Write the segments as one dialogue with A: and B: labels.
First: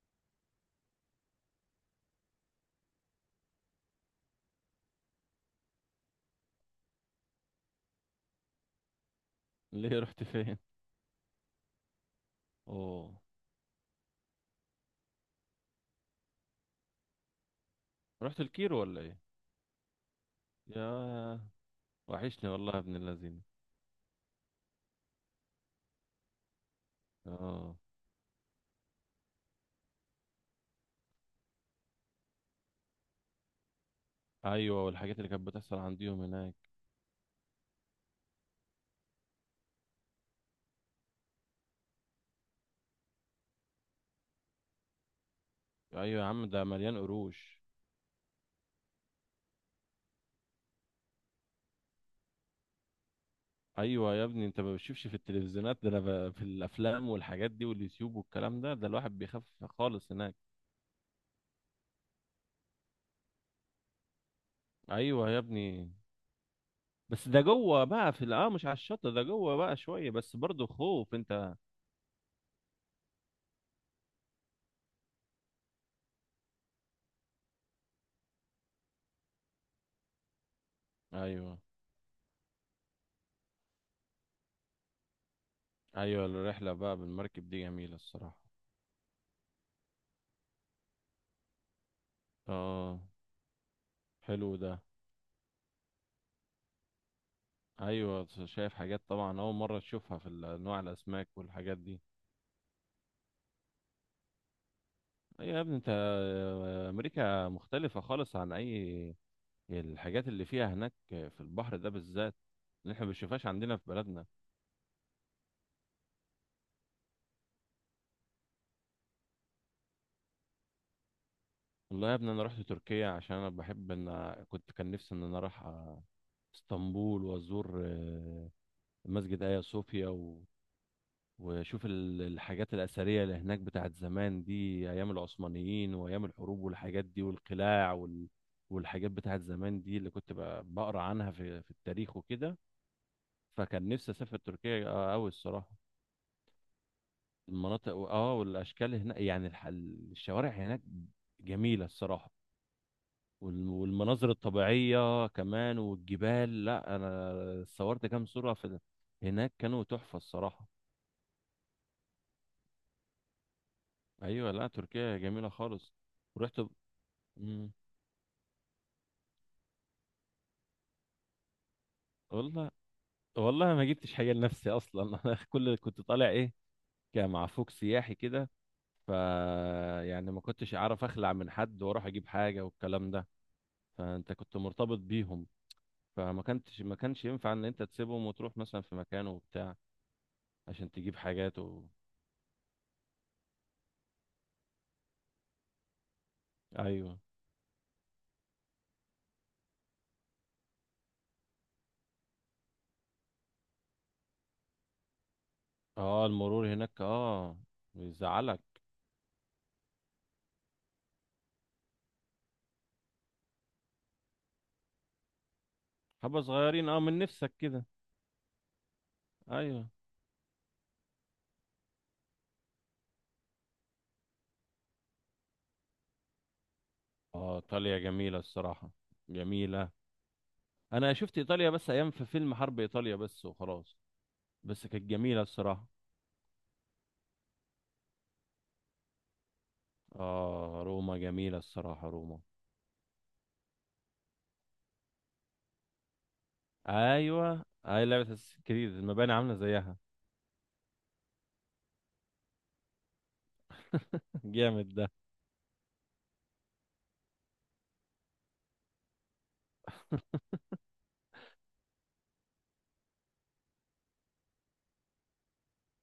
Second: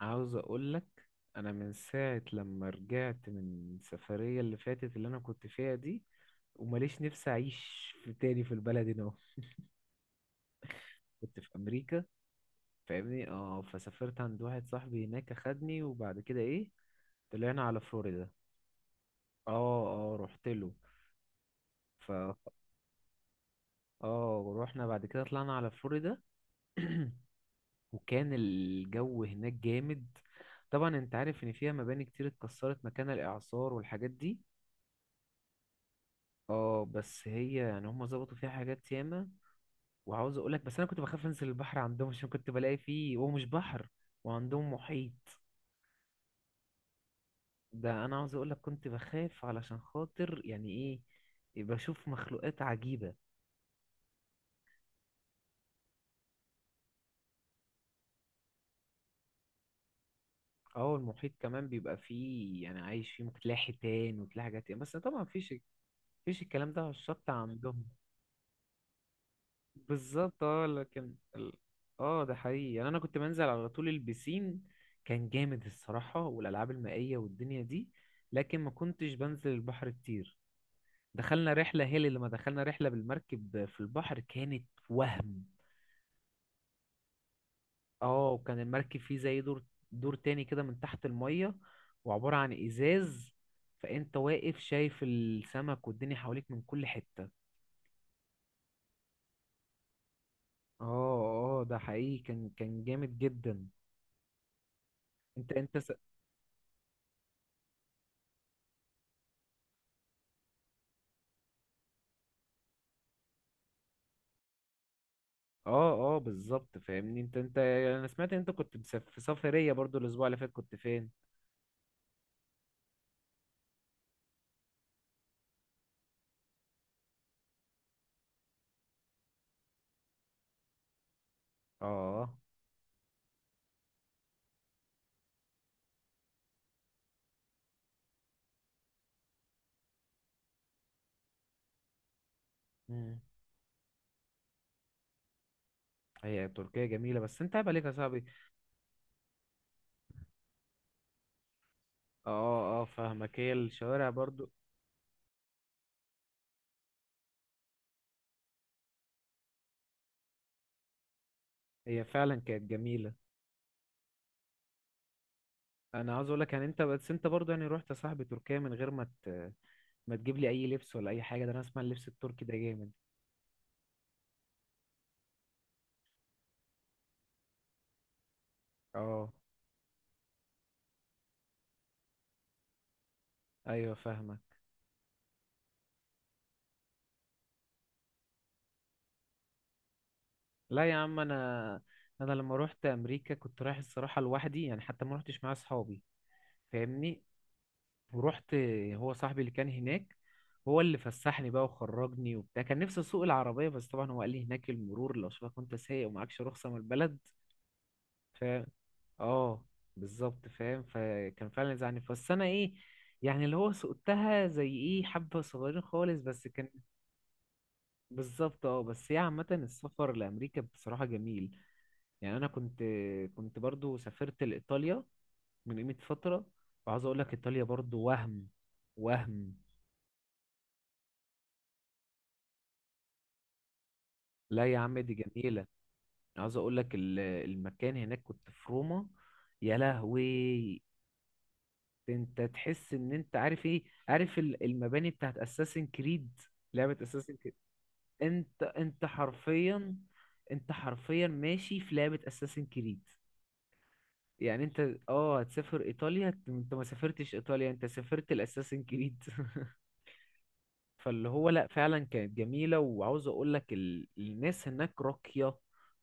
A: عاوز اقول لك، انا من ساعة لما رجعت من السفرية اللي فاتت اللي انا كنت فيها دي وماليش نفسي اعيش في تاني في البلد هنا أهو.
B: ليه رحت فين؟
A: كنت في امريكا
B: اوه.
A: فاهمني. اه فسافرت عند واحد صاحبي هناك اخدني، وبعد كده ايه طلعنا على فلوريدا.
B: رحت الكيرو ولا ايه؟
A: اه اه، رحت له.
B: يا
A: ف
B: وحشني والله يا ابن اللذين.
A: اه ورحنا بعد كده طلعنا على فلوريدا.
B: اه.
A: وكان الجو هناك جامد. طبعا انت عارف ان فيها مباني كتير اتكسرت مكان الاعصار والحاجات دي.
B: ايوه، والحاجات اللي كانت بتحصل عنديهم هناك.
A: اه، بس هي يعني هم ظبطوا فيها حاجات ياما. وعاوز اقول لك بس، انا كنت بخاف انزل البحر عندهم، عشان كنت بلاقي فيه هو مش بحر، وعندهم محيط.
B: ايوه يا عم، ده مليان قروش.
A: ده انا عاوز اقول لك كنت بخاف، علشان خاطر يعني ايه؟ بشوف مخلوقات عجيبة.
B: ايوه يا ابني، انت ما بتشوفش في التلفزيونات، ده انا في الافلام والحاجات دي واليوتيوب والكلام ده الواحد بيخاف خالص هناك.
A: اه، المحيط كمان بيبقى فيه يعني عايش فيه، ممكن تلاقي حيتان وتلاقي حاجات ياما، بس طبعا
B: ايوه يا
A: مفيش
B: ابني،
A: مفيش الكلام ده على
B: بس
A: الشط
B: ده
A: عندهم.
B: جوه بقى في مش على الشط، ده جوه بقى شويه بس
A: بالظبط. اه،
B: برضه خوف انت.
A: ده حقيقي، يعني انا كنت بنزل على طول البسين. كان جامد الصراحة، والالعاب المائية والدنيا دي. لكن ما كنتش بنزل البحر كتير. دخلنا
B: ايوه.
A: رحلة هي اللي لما دخلنا رحلة بالمركب في البحر كانت وهم.
B: ايوه، الرحله بقى بالمركب دي جميله
A: اه،
B: الصراحه.
A: وكان المركب فيه زي دور. دور تاني كده من تحت المية، وعبارة عن
B: اه.
A: ازاز. فانت
B: حلو
A: واقف
B: ده.
A: شايف السمك والدنيا حواليك من كل حتة.
B: ايوه، شايف حاجات طبعا اول مره تشوفها في انواع
A: اه
B: الاسماك
A: اه، ده
B: والحاجات دي.
A: حقيقي، كان جامد جدا. انت
B: ايوه يا
A: انت
B: ابني، انت امريكا مختلفه خالص عن اي الحاجات اللي فيها هناك في البحر ده بالذات، اللي احنا ما بنشوفهاش عندنا في بلدنا.
A: اه اه، بالظبط فاهمني. انت، يعني انا سمعت ان انت كنت مسافر في سفرية برضو، الاسبوع اللي فات كنت فين؟
B: والله يا ابني، انا رحت تركيا عشان انا بحب ان كان نفسي ان انا اروح اسطنبول، وازور مسجد ايا صوفيا، وشوف
A: اه.
B: الحاجات الأثرية اللي هناك بتاعت زمان دي، أيام العثمانيين وأيام الحروب والحاجات دي والقلاع والحاجات بتاعت زمان دي اللي كنت بقرا عنها في التاريخ وكده.
A: مم.
B: فكان نفسي أسافر تركيا أوي الصراحة.
A: هي تركيا جميلة، بس انت عيب عليك يا
B: المناطق
A: صاحبي.
B: والأشكال هناك يعني الشوارع هناك جميلة
A: اه
B: الصراحة.
A: اه، آه، فاهمك. هي الشوارع
B: والمناظر
A: برضو
B: الطبيعية كمان والجبال. لا، أنا صورت كام صورة في هناك كانوا تحفة الصراحة.
A: هي فعلا كانت جميلة.
B: أيوة، لا تركيا جميلة خالص.
A: انا عاوز اقول لك
B: ورحت.
A: يعني انت، بس انت برضو يعني
B: مم.
A: رحت يا صاحبي تركيا من غير ما ما تجيب لي اي لبس ولا اي حاجة. ده انا اسمع اللبس التركي ده
B: والله.
A: جامد.
B: والله ما جبتش حاجه لنفسي اصلا. انا كل اللي كنت طالع ايه، كان مع فوق سياحي كده. ف
A: اه،
B: يعني ما كنتش اعرف اخلع من حد واروح اجيب حاجه والكلام ده.
A: ايوه
B: فانت
A: فاهمك.
B: كنت مرتبط بيهم، فما كنتش ما كانش ينفع ان انت تسيبهم وتروح مثلا في مكان وبتاع
A: لا
B: عشان
A: يا
B: تجيب
A: عم،
B: حاجات
A: انا
B: و...
A: انا لما روحت امريكا كنت رايح الصراحة لوحدي، يعني حتى ما روحتش مع اصحابي.
B: ايوه.
A: فاهمني. ورحت. هو صاحبي اللي كان هناك، هو اللي فسحني بقى وخرجني وبتاع. كان نفسي اسوق العربية، بس طبعا هو قال لي هناك المرور لو شافك وانت سايق
B: اه،
A: ومعكش
B: المرور
A: رخصة من
B: هناك،
A: البلد.
B: اه، بيزعلك.
A: فاهم. اه، بالظبط فاهم، فكان فعلا زعلني، بس انا ايه؟ يعني اللي هو سقتها زي ايه حبة صغيرين خالص
B: حبه
A: بس كان.
B: صغيرين، من نفسك كده.
A: بالظبط. اه، بس هي عامة
B: ايوه.
A: السفر لأمريكا بصراحة جميل. يعني أنا كنت برضو سافرت لإيطاليا من قيمة فترة، وعاوز أقول لك
B: اه،
A: إيطاليا
B: ايطاليا
A: برضو
B: جميله
A: وهم.
B: الصراحه،
A: وهم.
B: جميله. انا شفت ايطاليا بس ايام في فيلم حرب ايطاليا بس وخلاص.
A: لا يا
B: بس
A: عم،
B: كانت
A: دي
B: جميلة
A: جميلة.
B: الصراحة.
A: عاوز اقول لك المكان هناك، كنت في روما. يا لهوي،
B: اه، روما جميلة الصراحة،
A: انت
B: روما.
A: تحس ان انت عارف ايه، عارف المباني بتاعت اساسن كريد، لعبة اساسن كريد.
B: ايوه، اي لعبة اساس
A: انت
B: كتير
A: انت
B: المباني عاملة
A: حرفيا
B: زيها.
A: انت حرفيا ماشي في لعبة اساسن كريد. يعني
B: جامد
A: انت
B: ده.
A: هتسافر ايطاليا، أنت ما سافرتش ايطاليا، انت سافرت الاساسن كريد. فاللي هو لا، فعلا كانت جميلة، وعاوز اقول لك الناس هناك راقية،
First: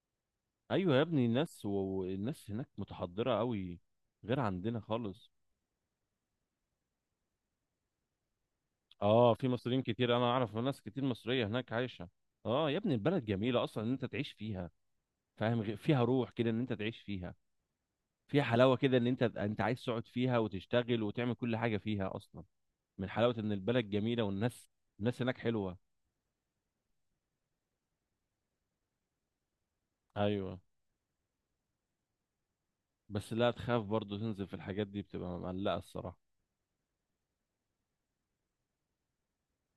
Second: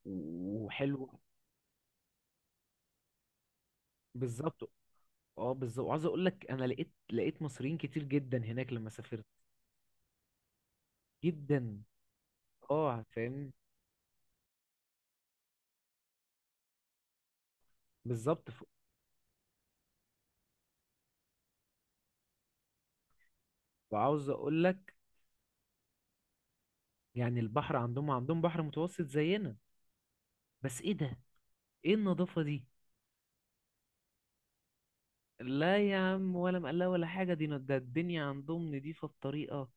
B: ايوه يا
A: وحلوة.
B: ابني، الناس هناك متحضرة قوي، غير
A: بالظبط.
B: عندنا خالص.
A: اه، بالظبط، وعاوز اقول لك انا لقيت مصريين كتير جدا هناك لما سافرت،
B: اه، في مصريين كتير، انا اعرف ناس كتير مصرية هناك
A: جدا.
B: عايشة. اه يا ابني،
A: اه
B: البلد
A: فاهم.
B: جميلة اصلا ان انت تعيش فيها. فاهم، فيها روح كده ان انت تعيش فيها، فيها
A: بالظبط.
B: حلاوة كده ان انت عايز تقعد فيها وتشتغل وتعمل كل حاجة فيها اصلا، من حلاوة ان البلد جميلة
A: وعاوز اقول
B: والناس،
A: لك
B: الناس هناك حلوة.
A: يعني البحر عندهم، عندهم بحر متوسط زينا.
B: ايوه.
A: بس ايه ده، ايه النظافة دي؟
B: بس لا تخاف برضو تنزل في الحاجات دي، بتبقى
A: لا
B: مقلقة
A: يا
B: الصراحة.
A: عم، ولا مقلاة ولا حاجة، دي ده الدنيا عندهم نضيفة بطريقة،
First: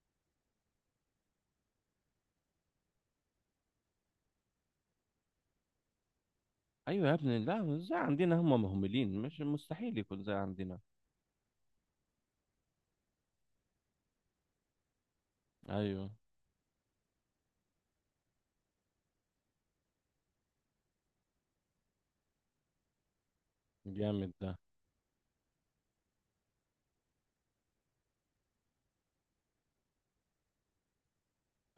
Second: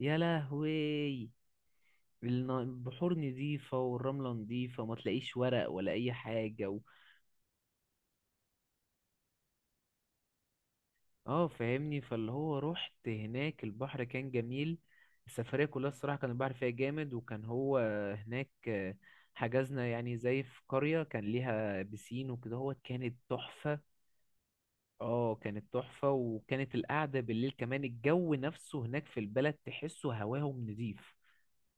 A: يا لهوي. البحور نضيفة والرملة نضيفة وما تلاقيش ورق ولا اي حاجة.
B: ايوه يا ابني، لا مش زي عندنا، هم مهملين، مش مستحيل يكون زي عندنا.
A: اه فاهمني، فاللي هو رحت هناك البحر كان جميل، السفرية كلها
B: ايوه،
A: الصراحة كان البحر فيها جامد. وكان هو هناك، حجزنا يعني زي في قرية كان ليها بسين وكده، هو كانت تحفة.
B: جامد ده.
A: اه، كانت تحفة، وكانت القعدة بالليل كمان، الجو نفسه هناك في البلد تحسه هواهم نضيف.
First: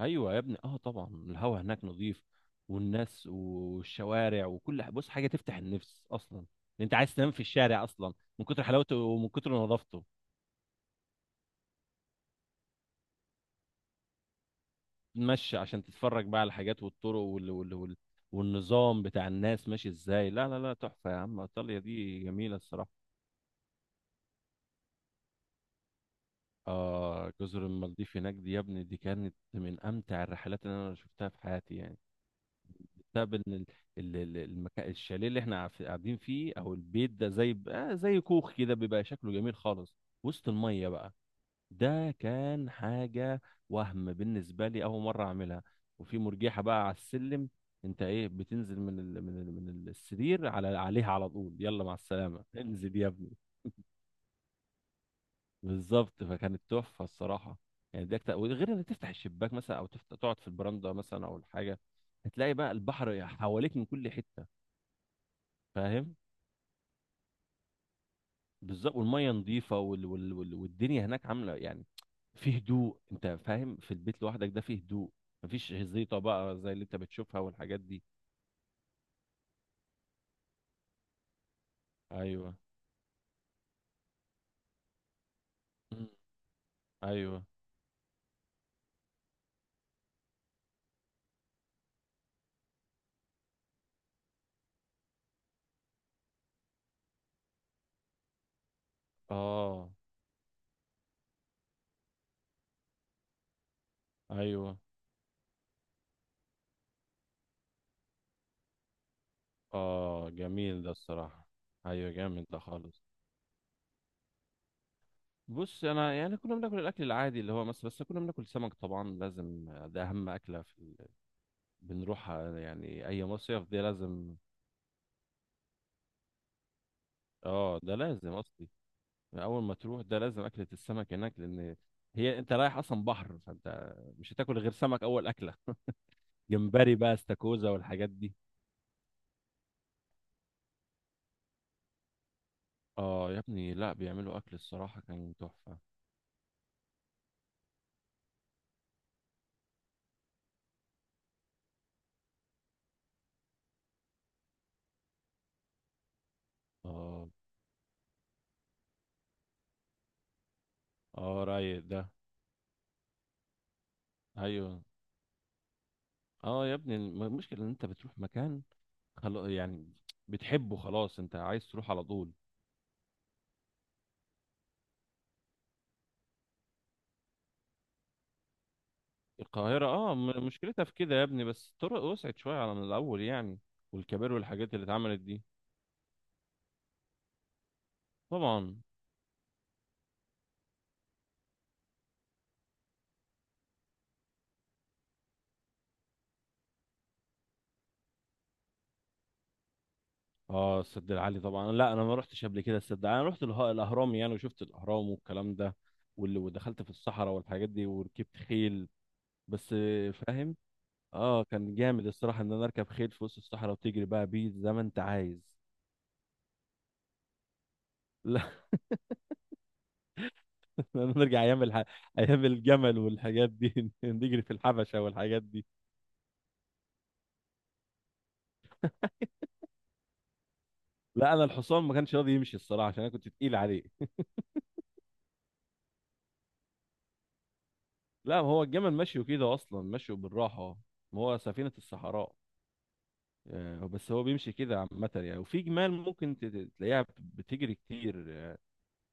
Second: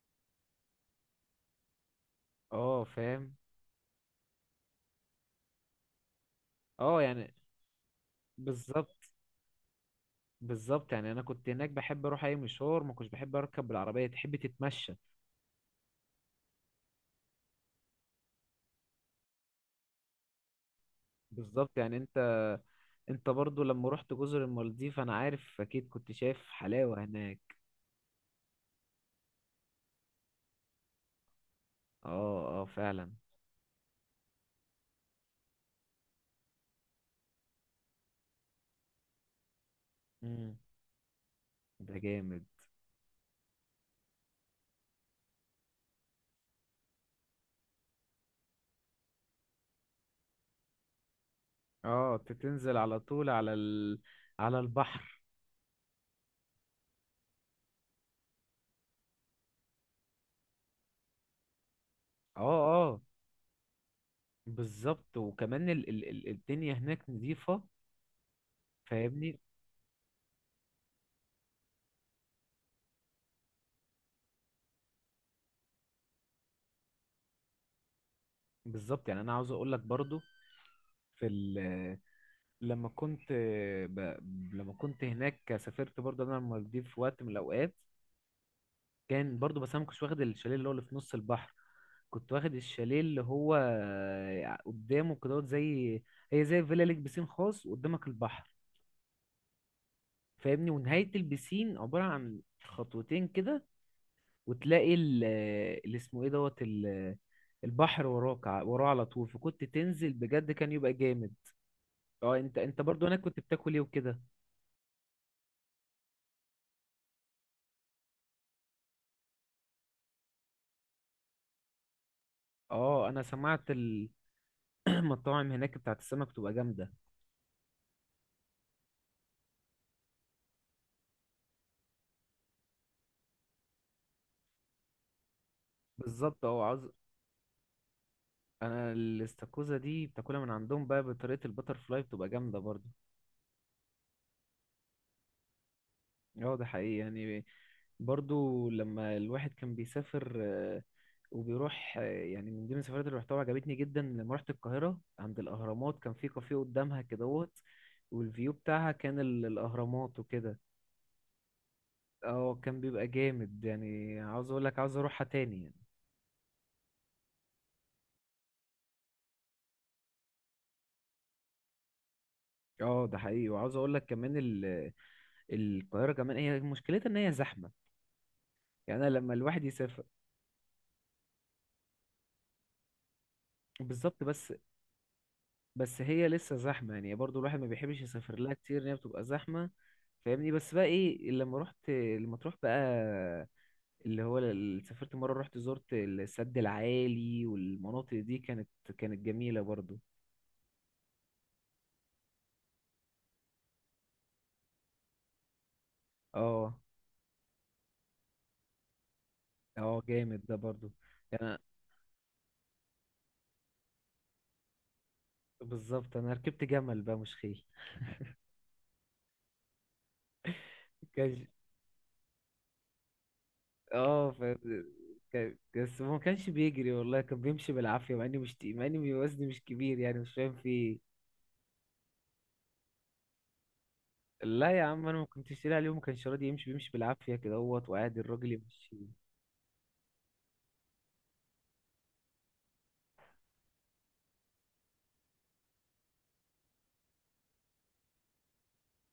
B: ايوه يا ابني، طبعا الهوا هناك نظيف،
A: اه
B: والناس
A: فاهم.
B: والشوارع وكل بص حاجة تفتح النفس اصلا. انت
A: اه،
B: عايز تنام
A: يعني
B: في الشارع اصلا من كتر حلاوته
A: بالظبط.
B: ومن كتر نظافته.
A: بالظبط يعني انا كنت هناك بحب اروح اي مشوار، ما كنتش بحب اركب بالعربية، تحب تتمشى.
B: تمشي عشان تتفرج بقى على الحاجات والطرق والنظام بتاع الناس ماشي ازاي. لا لا لا، تحفة يا عم،
A: بالظبط،
B: ايطاليا
A: يعني انت
B: دي جميلة الصراحة.
A: انت برضو لما رحت جزر المالديف، انا عارف اكيد كنت شايف حلاوة
B: اه،
A: هناك.
B: جزر المالديف هناك دي يا ابني، دي كانت من امتع الرحلات اللي انا شفتها في حياتي يعني.
A: اه اه، فعلا.
B: بسبب ان ال- ال- ال- المكان الشاليه اللي احنا قاعدين فيه، او البيت ده زي زي كوخ كده بيبقى شكله جميل خالص، وسط
A: مم.
B: الميه بقى.
A: ده
B: ده
A: جامد.
B: كان حاجه، وهم بالنسبه لي اول مره اعملها. وفي مرجحه بقى على السلم. انت ايه، بتنزل من السرير عليها على طول، يلا مع
A: اه،
B: السلامه
A: تتنزل
B: انزل
A: على
B: يا
A: طول
B: ابني.
A: على البحر.
B: بالظبط، فكانت تحفه الصراحه. يعني دي أكتر، وغير انك تفتح الشباك مثلا او تقعد في البراندة مثلا او الحاجه،
A: اه
B: هتلاقي بقى
A: اه،
B: البحر حواليك من كل حته.
A: بالظبط، وكمان
B: فاهم.
A: الدنيا هناك نظيفة.
B: بالظبط، والميه
A: فاهمني.
B: نظيفه والدنيا هناك عامله يعني في هدوء، انت فاهم، في البيت لوحدك ده فيه هدوء، مفيش زيطه بقى زي اللي انت بتشوفها والحاجات دي.
A: بالظبط، يعني انا عاوز اقول لك برضو في ال...
B: ايوه.
A: لما كنت ب... لما كنت هناك سافرت
B: مم.
A: برضو انا المالديف في وقت من
B: ايوه.
A: الاوقات، كان برضو، بس انا ما كنتش واخد الشاليه اللي هو اللي في نص البحر، كنت واخد الشاليه اللي هو قدامه كده، زي، هي زي فيلا ليك بسين خاص وقدامك البحر.
B: اه.
A: فاهمني، ونهاية البسين عبارة عن خطوتين كده.
B: ايوه.
A: وتلاقي اللي اسمه ايه دوت البحر وراك، وراه على طول، فكنت تنزل
B: اه،
A: بجد، كان
B: جميل ده
A: يبقى جامد.
B: الصراحه. ايوه،
A: اه،
B: جامد
A: انت
B: ده
A: انت
B: خالص.
A: برضو هناك كنت بتاكل ايه وكده؟
B: بص، انا يعني كنا بناكل الاكل العادي اللي هو مصر، بس كنا بناكل سمك طبعا لازم، ده اهم اكله في بنروح يعني
A: اه، انا
B: اي مصيف
A: سمعت
B: ده لازم.
A: المطاعم هناك بتاعت السمك تبقى جامدة.
B: اه، ده لازم اصلي، اول ما تروح ده لازم اكله السمك هناك، لان هي انت رايح اصلا بحر فانت مش هتاكل غير سمك اول اكله.
A: بالظبط. اه،
B: جمبري بقى، استاكوزا والحاجات دي.
A: انا الاستاكوزا دي بتاكلها من عندهم بقى بطريقة البتر فلاي، بتبقى جامدة برضو.
B: اه يا ابني، لا بيعملوا اكل، الصراحه كان تحفه.
A: اه، ده حقيقي، يعني برضو لما الواحد كان بيسافر وبيروح، يعني من ضمن السفرات اللي رحتها عجبتني جدا لما رحت القاهرة عند الأهرامات، كان في كافيه قدامها
B: اه.
A: كدهوت، والفيو بتاعها كان الأهرامات وكده.
B: اه، رايق ده.
A: اه، كان بيبقى جامد، يعني عاوز اقول لك
B: ايوه.
A: عاوز اروحها تاني يعني.
B: اه يا ابني، المشكله ان انت بتروح مكان، خلاص يعني بتحبه، خلاص انت عايز تروح على طول.
A: اه، ده حقيقي، وعاوز اقول لك كمان القاهرة كمان هي مشكلتها ان هي زحمة. يعني أنا لما الواحد
B: القاهرة
A: يسافر.
B: مشكلتها في كده يا ابني، بس الطرق وسعت شوية على من الأول يعني،
A: بالظبط
B: والكباري
A: بس
B: والحاجات اللي اتعملت دي.
A: بس هي لسه زحمة يعني، برضو الواحد ما بيحبش يسافر لها
B: طبعا.
A: كتير، ان هي بتبقى زحمة. فاهمني. بس بقى ايه، لما رحت، لما تروح بقى اللي هو سافرت مرة رحت زرت السد العالي والمناطق دي، كانت جميلة برضو.
B: اه، السد العالي طبعا، لا انا ما رحتش قبل كده السد العالي. انا رحت الاهرام يعني، وشفت الاهرام والكلام ده،
A: اه
B: ودخلت في الصحراء والحاجات دي، وركبت خيل. بس
A: اه، جامد ده
B: فاهم.
A: برضو.
B: اه،
A: يعني
B: كان جامد الصراحة ان انا اركب خيل في وسط الصحراء وتجري بقى بيه زي ما انت عايز.
A: بالظبط، انا ركبت جمل بقى مش خيل.
B: نرجع
A: كان
B: ايام ايام الجمل والحاجات دي.
A: اه
B: نجري
A: ف...
B: في الحبشه والحاجات
A: كان...
B: دي.
A: بس هو ما كانش بيجري والله، كان بيمشي بالعافية، مع اني مش تقيل- مع اني وزني مش كبير يعني، مش فاهم في ايه.
B: لا، انا الحصان ما كانش راضي يمشي الصراحه عشان انا كنت تقيل عليه.
A: لا يا عم، انا ما كنتش لاقي اليوم، كان شرادي يمشي، بيمشي بالعافيه كده اهوت، وقاعد
B: لا،
A: الراجل
B: هو الجمل
A: يمشي.
B: ماشي كده اصلا، ماشي بالراحه، ما هو سفينه الصحراء. بس هو بيمشي كده عامه يعني، وفي جمال ممكن تلاقيها بتجري كتير،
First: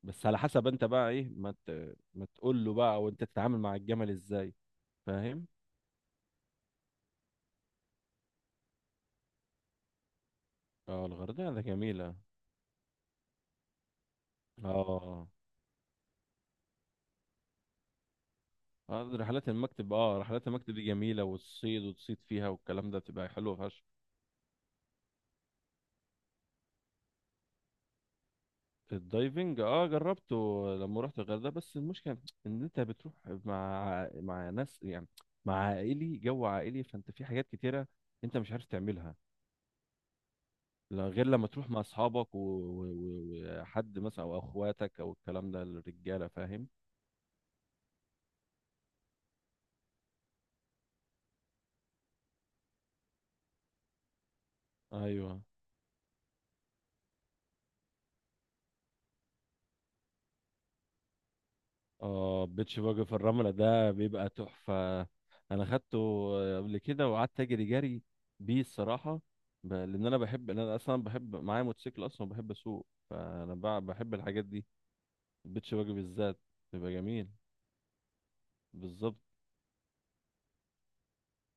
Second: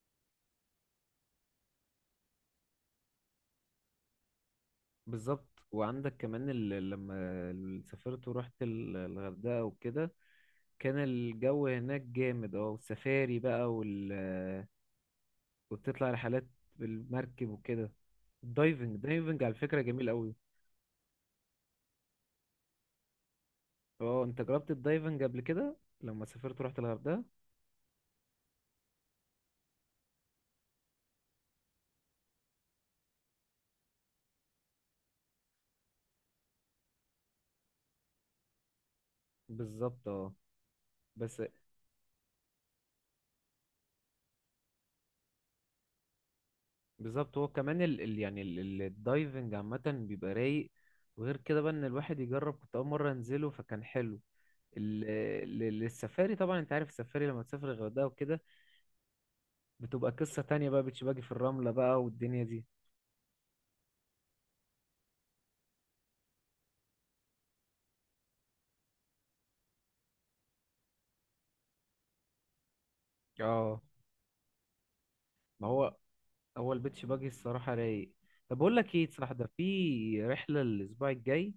B: بس على حسب انت بقى ايه ما تقول له بقى، وانت تتعامل مع الجمل ازاي. فاهم.
A: بالظبط، وعندك كمان لما سافرت ورحت الغردقه وكده، كان
B: اه، الغردقه ده
A: الجو هناك
B: جميله.
A: جامد. اه، والسفاري بقى،
B: اه.
A: وبتطلع رحلات بالمركب وكده. الدايفنج دايفنج
B: رحلات
A: على فكره
B: المكتب،
A: جميل قوي.
B: رحلات المكتب دي جميلة، والصيد وتصيد فيها والكلام ده بتبقى حلوة فشخ.
A: اه، انت جربت الدايفنج قبل كده لما سافرت ورحت الغردقه؟
B: الدايفنج، جربته لما رحت الغردقة. بس المشكلة ان انت بتروح مع ناس يعني، مع عائلي جو عائلي، فانت في حاجات كتيرة انت مش عارف تعملها.
A: بالظبط. اه،
B: لا، غير
A: بس
B: لما تروح مع اصحابك وحد مثلا او اخواتك او الكلام ده، الرجالة فاهم.
A: بالظبط، هو كمان يعني الدايفنج عامة بيبقى رايق، وغير كده بقى ان الواحد يجرب، كنت اول مرة انزله فكان حلو. ال...
B: ايوه.
A: السفاري طبعا انت عارف السفاري لما تسافر الغردقة وكده بتبقى قصة تانية بقى، بيتش باجي في الرملة بقى والدنيا
B: اه،
A: دي.
B: بيتش باجي في الرملة ده بيبقى تحفة. انا خدته قبل كده، وقعدت اجري جري بيه الصراحة. لان انا بحب، لأن انا اصلا بحب معايا موتوسيكل اصلا وبحب اسوق، فانا
A: اه.
B: بحب الحاجات دي،
A: ما
B: البيتش باجي
A: هو،
B: بالذات
A: هو
B: بيبقى
A: البيتش باجي
B: جميل.
A: الصراحة رايق. طب بقول لك ايه
B: بالظبط.
A: صراحة، ده في رحلة الأسبوع الجاي،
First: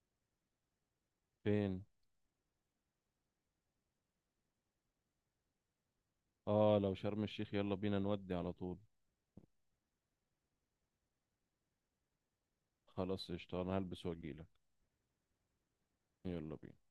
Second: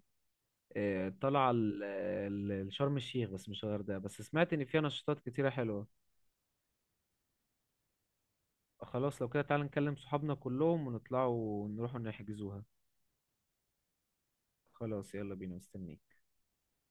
A: آه، طالعة
B: فين؟
A: لشرم الشيخ، بس مش الغردقة، بس سمعت إن فيها نشاطات كتيرة حلوة.
B: اه، لو شرم الشيخ، يلا بينا نودي على طول.
A: خلاص، لو كده تعالى نكلم صحابنا كلهم ونطلعوا ونروحوا نحجزوها.
B: خلاص، قشطة، انا هلبس واجيلك.
A: خلاص، يلا بينا مستنيك.
B: يلا بينا.